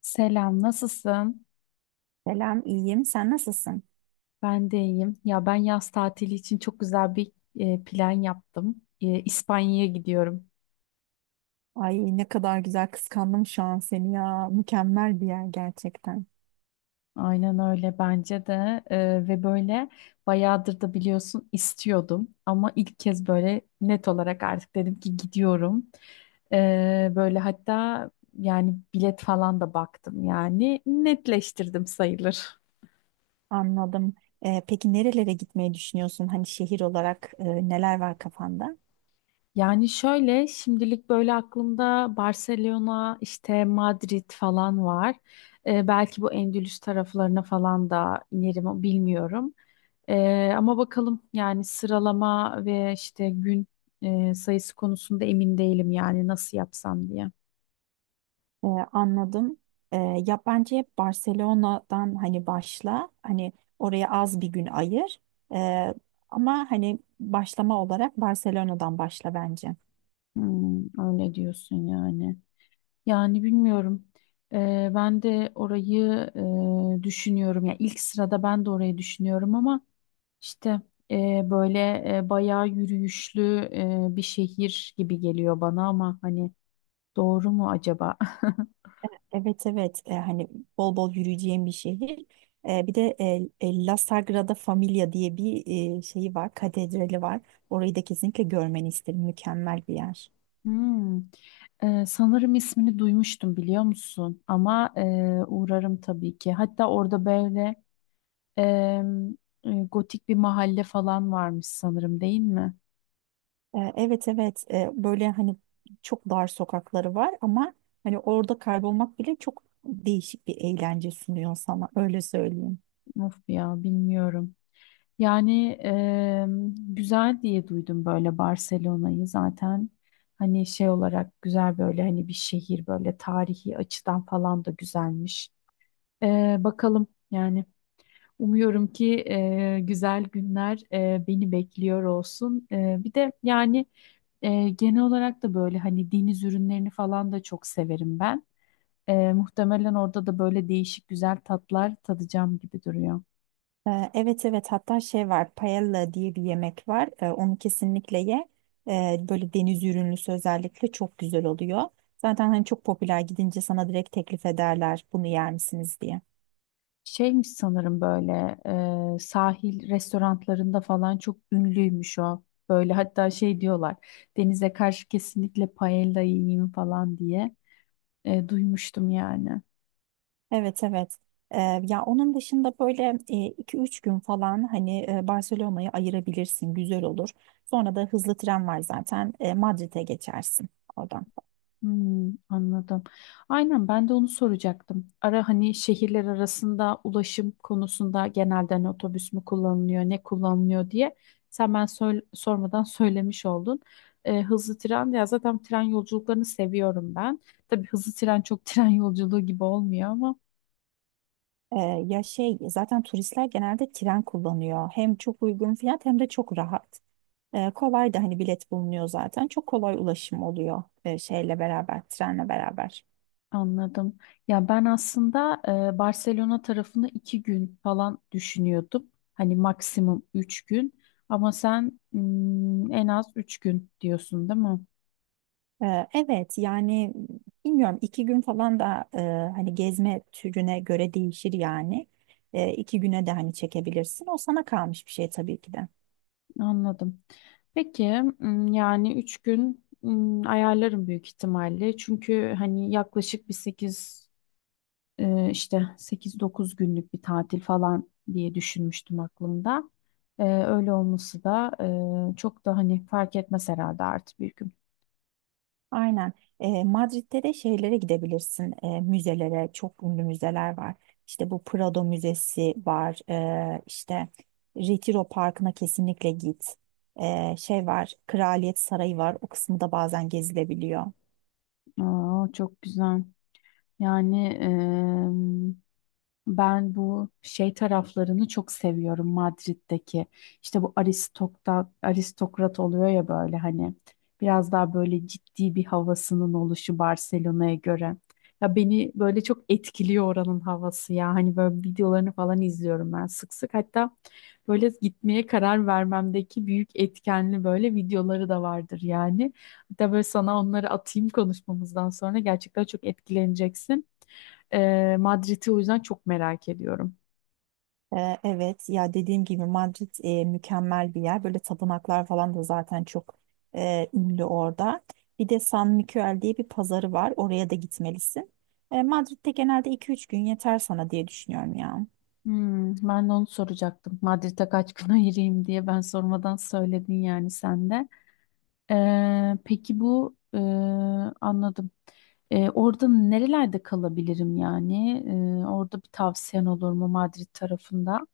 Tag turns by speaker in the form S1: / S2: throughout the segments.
S1: Selam, nasılsın?
S2: Selam, iyiyim. Sen nasılsın?
S1: Ben de iyiyim. Ya ben yaz tatili için çok güzel bir plan yaptım. İspanya'ya gidiyorum.
S2: Ay ne kadar güzel kıskandım şu an seni ya. Mükemmel bir yer gerçekten.
S1: Aynen öyle bence de, ve böyle bayağıdır da biliyorsun istiyordum ama ilk kez böyle net olarak artık dedim ki gidiyorum. Böyle hatta yani bilet falan da baktım, yani netleştirdim sayılır.
S2: Anladım. Peki nerelere gitmeyi düşünüyorsun? Hani şehir olarak neler var kafanda?
S1: Yani şöyle şimdilik böyle aklımda Barcelona, işte Madrid falan var. Belki bu Endülüs taraflarına falan da inerim, bilmiyorum. Ama bakalım, yani sıralama ve işte gün sayısı konusunda emin değilim, yani nasıl yapsam diye.
S2: Anladım. Ee, ya bence hep Barcelona'dan hani başla. Hani oraya az bir gün ayır. Ee, Ama hani başlama olarak Barcelona'dan başla bence.
S1: Hmm, öyle diyorsun yani. Yani bilmiyorum. Ben de orayı düşünüyorum. Yani ilk sırada ben de orayı düşünüyorum ama işte, böyle bayağı yürüyüşlü bir şehir gibi geliyor bana, ama hani doğru mu acaba?
S2: Evet, evet, hani bol bol yürüyeceğim bir şehir. Bir de La Sagrada Familia diye bir şeyi var, katedrali var. Orayı da kesinlikle görmeni isterim. Mükemmel bir yer.
S1: Hmm. Sanırım ismini duymuştum, biliyor musun? Ama uğrarım tabii ki. Hatta orada böyle e, gotik bir mahalle falan varmış sanırım, değil mi?
S2: Evet, evet, böyle hani çok dar sokakları var ama hani orada kaybolmak bile çok değişik bir eğlence sunuyor sana, öyle söyleyeyim.
S1: Of ya bilmiyorum. Yani güzel diye duydum böyle Barcelona'yı zaten, hani şey olarak güzel, böyle hani bir şehir, böyle tarihi açıdan falan da güzelmiş. Bakalım yani, umuyorum ki güzel günler beni bekliyor olsun. Bir de yani genel olarak da böyle hani deniz ürünlerini falan da çok severim ben. Muhtemelen orada da böyle değişik güzel tatlar tadacağım gibi duruyor.
S2: Evet, evet, hatta şey var, paella diye bir yemek var. Onu kesinlikle ye. Böyle deniz ürünlüsü özellikle çok güzel oluyor, zaten hani çok popüler, gidince sana direkt teklif ederler, bunu yer misiniz diye.
S1: Şeymiş sanırım, böyle sahil restoranlarında falan çok ünlüymüş o. Böyle hatta şey diyorlar, denize karşı kesinlikle paella yiyeyim falan diye duymuştum yani.
S2: Evet, evet. Ee, ya onun dışında böyle iki üç gün falan hani Barcelona'yı ayırabilirsin. Güzel olur. Sonra da hızlı tren var zaten. Madrid'e geçersin oradan.
S1: Hmm, anladım. Aynen, ben de onu soracaktım. Ara hani şehirler arasında ulaşım konusunda genelde hani otobüs mü kullanılıyor, ne kullanılıyor diye sen ben sormadan söylemiş oldun. Hızlı tren ya, zaten tren yolculuklarını seviyorum ben. Tabii hızlı tren çok tren yolculuğu gibi olmuyor ama.
S2: Ee, ya şey, zaten turistler genelde tren kullanıyor. Hem çok uygun fiyat hem de çok rahat. Kolay da hani bilet bulunuyor zaten. Çok kolay ulaşım oluyor şeyle beraber, trenle beraber.
S1: Anladım. Ya ben aslında Barcelona tarafını 2 gün falan düşünüyordum. Hani maksimum 3 gün. Ama sen en az 3 gün diyorsun, değil mi?
S2: Evet yani, bilmiyorum, iki gün falan da hani gezme türüne göre değişir yani. İki güne de hani çekebilirsin. O sana kalmış bir şey tabii ki de.
S1: Anladım. Peki, yani 3 gün ayarlarım büyük ihtimalle. Çünkü hani yaklaşık bir sekiz e, işte 8-9 günlük bir tatil falan diye düşünmüştüm aklımda. Öyle olması da çok da hani fark etmez herhalde artık bir gün.
S2: Aynen. Madrid'de de şeylere gidebilirsin. Müzelere, çok ünlü müzeler var. İşte bu Prado Müzesi var. İşte Retiro Parkı'na kesinlikle git. Şey var, Kraliyet Sarayı var. O kısmı da bazen gezilebiliyor.
S1: Aa, çok güzel. Yani ben bu şey taraflarını çok seviyorum, Madrid'deki. İşte bu aristokrat oluyor ya, böyle hani biraz daha böyle ciddi bir havasının oluşu Barcelona'ya göre. Ya beni böyle çok etkiliyor oranın havası ya. Hani böyle videolarını falan izliyorum ben sık sık. Hatta böyle gitmeye karar vermemdeki büyük etkenli böyle videoları da vardır yani. Hatta böyle sana onları atayım konuşmamızdan sonra, gerçekten çok etkileneceksin. Madrid'i o yüzden çok merak ediyorum.
S2: Evet, ya dediğim gibi Madrid mükemmel bir yer. Böyle tapınaklar falan da zaten çok ünlü orada. Bir de San Miguel diye bir pazarı var. Oraya da gitmelisin. Madrid'de genelde iki üç gün yeter sana diye düşünüyorum ya.
S1: Hmm, ben de onu soracaktım. Madrid'e kaç gün ayırayım diye ben sormadan söyledin yani sen de. Peki bu, anladım. Orada nerelerde kalabilirim yani? Orada bir tavsiyen olur mu Madrid tarafında?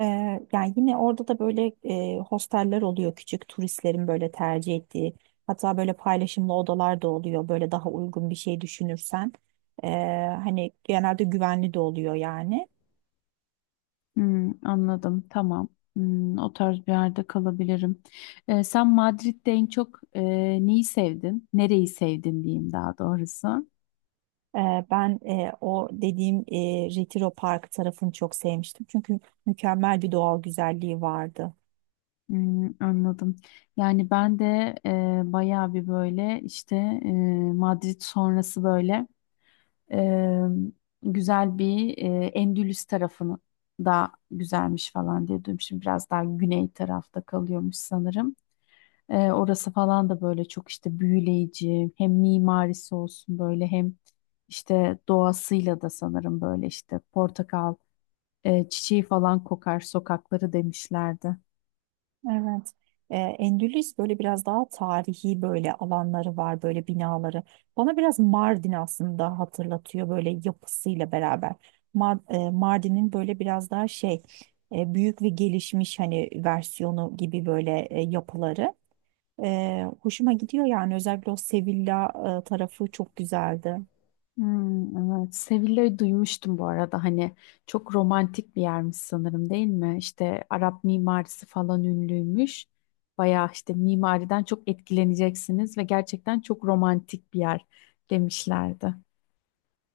S2: Yani yine orada da böyle hosteller oluyor, küçük turistlerin böyle tercih ettiği. Hatta böyle paylaşımlı odalar da oluyor, böyle daha uygun bir şey düşünürsen. Ee, Hani genelde güvenli de oluyor yani.
S1: Hmm, anladım. Tamam. Hmm, o tarz bir yerde kalabilirim. Sen Madrid'de en çok neyi sevdin? Nereyi sevdin diyeyim daha doğrusu.
S2: Ben o dediğim Retiro Park tarafını çok sevmiştim. Çünkü mükemmel bir doğal güzelliği vardı.
S1: Hmm, anladım. Yani ben de bayağı bir böyle, işte e, Madrid sonrası böyle e, güzel bir Endülüs tarafını da güzelmiş falan diye duydum. Şimdi biraz daha güney tarafta kalıyormuş sanırım. Orası falan da böyle çok işte büyüleyici, hem mimarisi olsun, böyle hem işte doğasıyla da sanırım, böyle işte portakal çiçeği falan kokar sokakları demişlerdi.
S2: Evet. Endülüs böyle biraz daha tarihi, böyle alanları var, böyle binaları. Bana biraz Mardin aslında hatırlatıyor böyle yapısıyla beraber. Mardin'in böyle biraz daha şey, büyük ve gelişmiş hani versiyonu gibi böyle yapıları. Hoşuma gidiyor yani, özellikle o Sevilla tarafı çok güzeldi.
S1: Hmm, evet. Sevilla'yı duymuştum bu arada. Hani çok romantik bir yermiş sanırım, değil mi? İşte Arap mimarisi falan ünlüymüş. Bayağı işte mimariden çok etkileneceksiniz ve gerçekten çok romantik bir yer demişlerdi.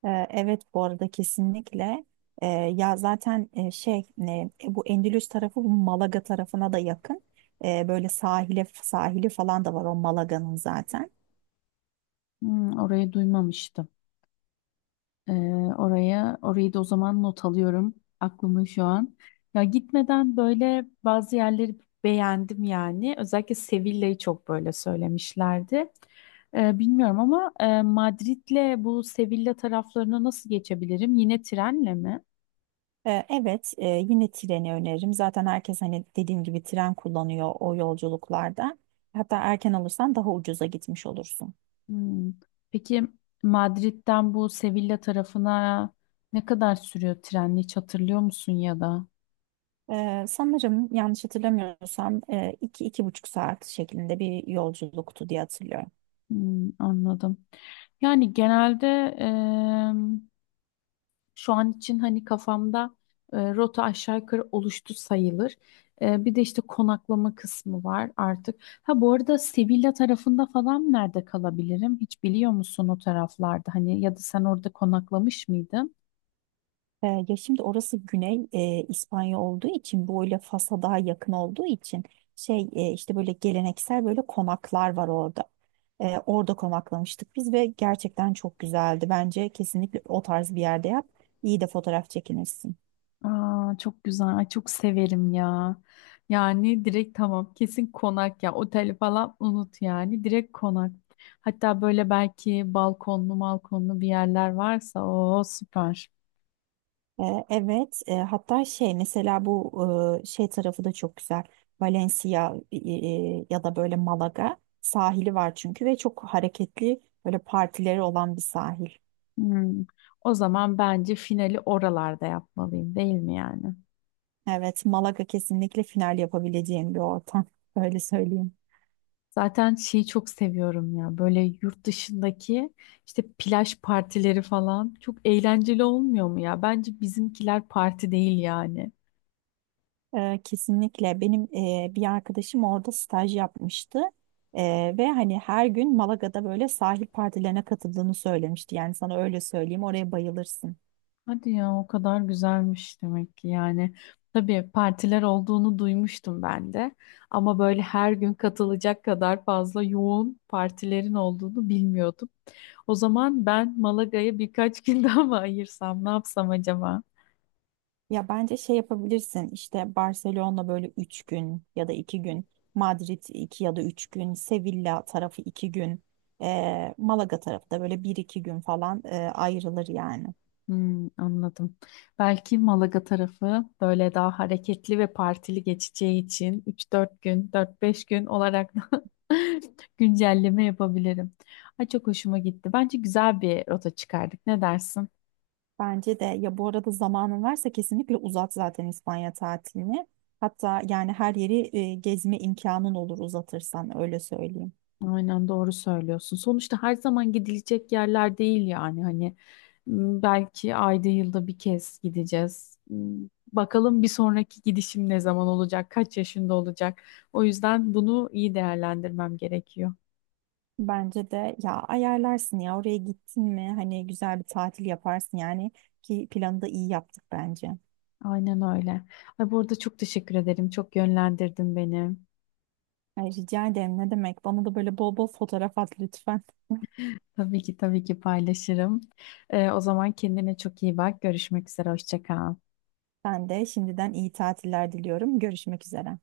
S2: Evet, bu arada kesinlikle. Ya zaten şey ne, bu Endülüs tarafı bu Malaga tarafına da yakın. Böyle sahili falan da var o Malaga'nın zaten.
S1: Hmm, orayı duymamıştım. Ee, orayı da o zaman not alıyorum aklımın şu an. Ya gitmeden böyle bazı yerleri beğendim yani. Özellikle Sevilla'yı çok böyle söylemişlerdi. Bilmiyorum ama Madrid'le bu Sevilla taraflarına nasıl geçebilirim? Yine trenle mi?
S2: Evet, yine treni öneririm. Zaten herkes hani dediğim gibi tren kullanıyor o yolculuklarda. Hatta erken alırsan daha ucuza gitmiş olursun.
S1: Hmm. Peki Madrid'den bu Sevilla tarafına ne kadar sürüyor trenle, hiç hatırlıyor musun, ya da?
S2: Sanırım yanlış hatırlamıyorsam iki iki buçuk saat şeklinde bir yolculuktu diye hatırlıyorum.
S1: Hmm, anladım. Yani genelde, şu an için hani kafamda rota aşağı yukarı oluştu sayılır. Bir de işte konaklama kısmı var artık. Ha bu arada Sevilla tarafında falan nerede kalabilirim? Hiç biliyor musun o taraflarda? Hani ya da sen orada konaklamış mıydın?
S2: Ya şimdi orası Güney İspanya olduğu için, böyle Fas'a daha yakın olduğu için şey, işte böyle geleneksel böyle konaklar var orada. Orada konaklamıştık biz ve gerçekten çok güzeldi. Bence kesinlikle o tarz bir yerde yap. İyi de fotoğraf çekinirsin.
S1: Aa, çok güzel. Ay, çok severim ya. Yani direkt tamam, kesin konak ya. Oteli falan unut yani. Direkt konak. Hatta böyle belki balkonlu balkonlu bir yerler varsa o süper.
S2: Evet, hatta şey mesela bu şey tarafı da çok güzel. Valencia ya da böyle Malaga sahili var, çünkü ve çok hareketli böyle partileri olan bir sahil.
S1: Hmm. O zaman bence finali oralarda yapmalıyım, değil mi yani?
S2: Evet, Malaga kesinlikle final yapabileceğim bir ortam. Öyle söyleyeyim.
S1: Zaten şeyi çok seviyorum ya, böyle yurt dışındaki işte plaj partileri falan çok eğlenceli olmuyor mu ya? Bence bizimkiler parti değil yani.
S2: Kesinlikle benim bir arkadaşım orada staj yapmıştı. Ve hani her gün Malaga'da böyle sahil partilerine katıldığını söylemişti. Yani sana öyle söyleyeyim, oraya bayılırsın.
S1: Hadi ya, o kadar güzelmiş demek ki yani. Tabii partiler olduğunu duymuştum ben de, ama böyle her gün katılacak kadar fazla yoğun partilerin olduğunu bilmiyordum. O zaman ben Malaga'ya birkaç gün daha mı ayırsam, ne yapsam acaba?
S2: Ya bence şey yapabilirsin, işte Barcelona böyle 3 gün ya da iki gün, Madrid 2 ya da 3 gün, Sevilla tarafı 2 gün, Malaga tarafı da böyle bir 2 gün falan ayrılır yani.
S1: Hmm, anladım. Belki Malaga tarafı böyle daha hareketli ve partili geçeceği için 3-4 gün, 4-5 gün olarak da güncelleme yapabilirim. Ay çok hoşuma gitti. Bence güzel bir rota çıkardık. Ne dersin?
S2: Bence de, ya bu arada zamanın varsa kesinlikle uzat zaten İspanya tatilini. Hatta yani her yeri gezme imkanın olur uzatırsan, öyle söyleyeyim.
S1: Aynen, doğru söylüyorsun. Sonuçta her zaman gidilecek yerler değil yani. Hani belki ayda yılda bir kez gideceğiz. Bakalım bir sonraki gidişim ne zaman olacak, kaç yaşında olacak. O yüzden bunu iyi değerlendirmem gerekiyor.
S2: Bence de ya, ayarlarsın ya, oraya gittin mi hani güzel bir tatil yaparsın yani, ki planı da iyi yaptık bence.
S1: Aynen öyle. Ay, bu arada çok teşekkür ederim. Çok yönlendirdin beni.
S2: Ay, rica ederim, ne demek, bana da böyle bol bol fotoğraf at lütfen.
S1: Tabii ki, tabii ki paylaşırım. O zaman kendine çok iyi bak. Görüşmek üzere. Hoşça kal.
S2: Ben de şimdiden iyi tatiller diliyorum. Görüşmek üzere.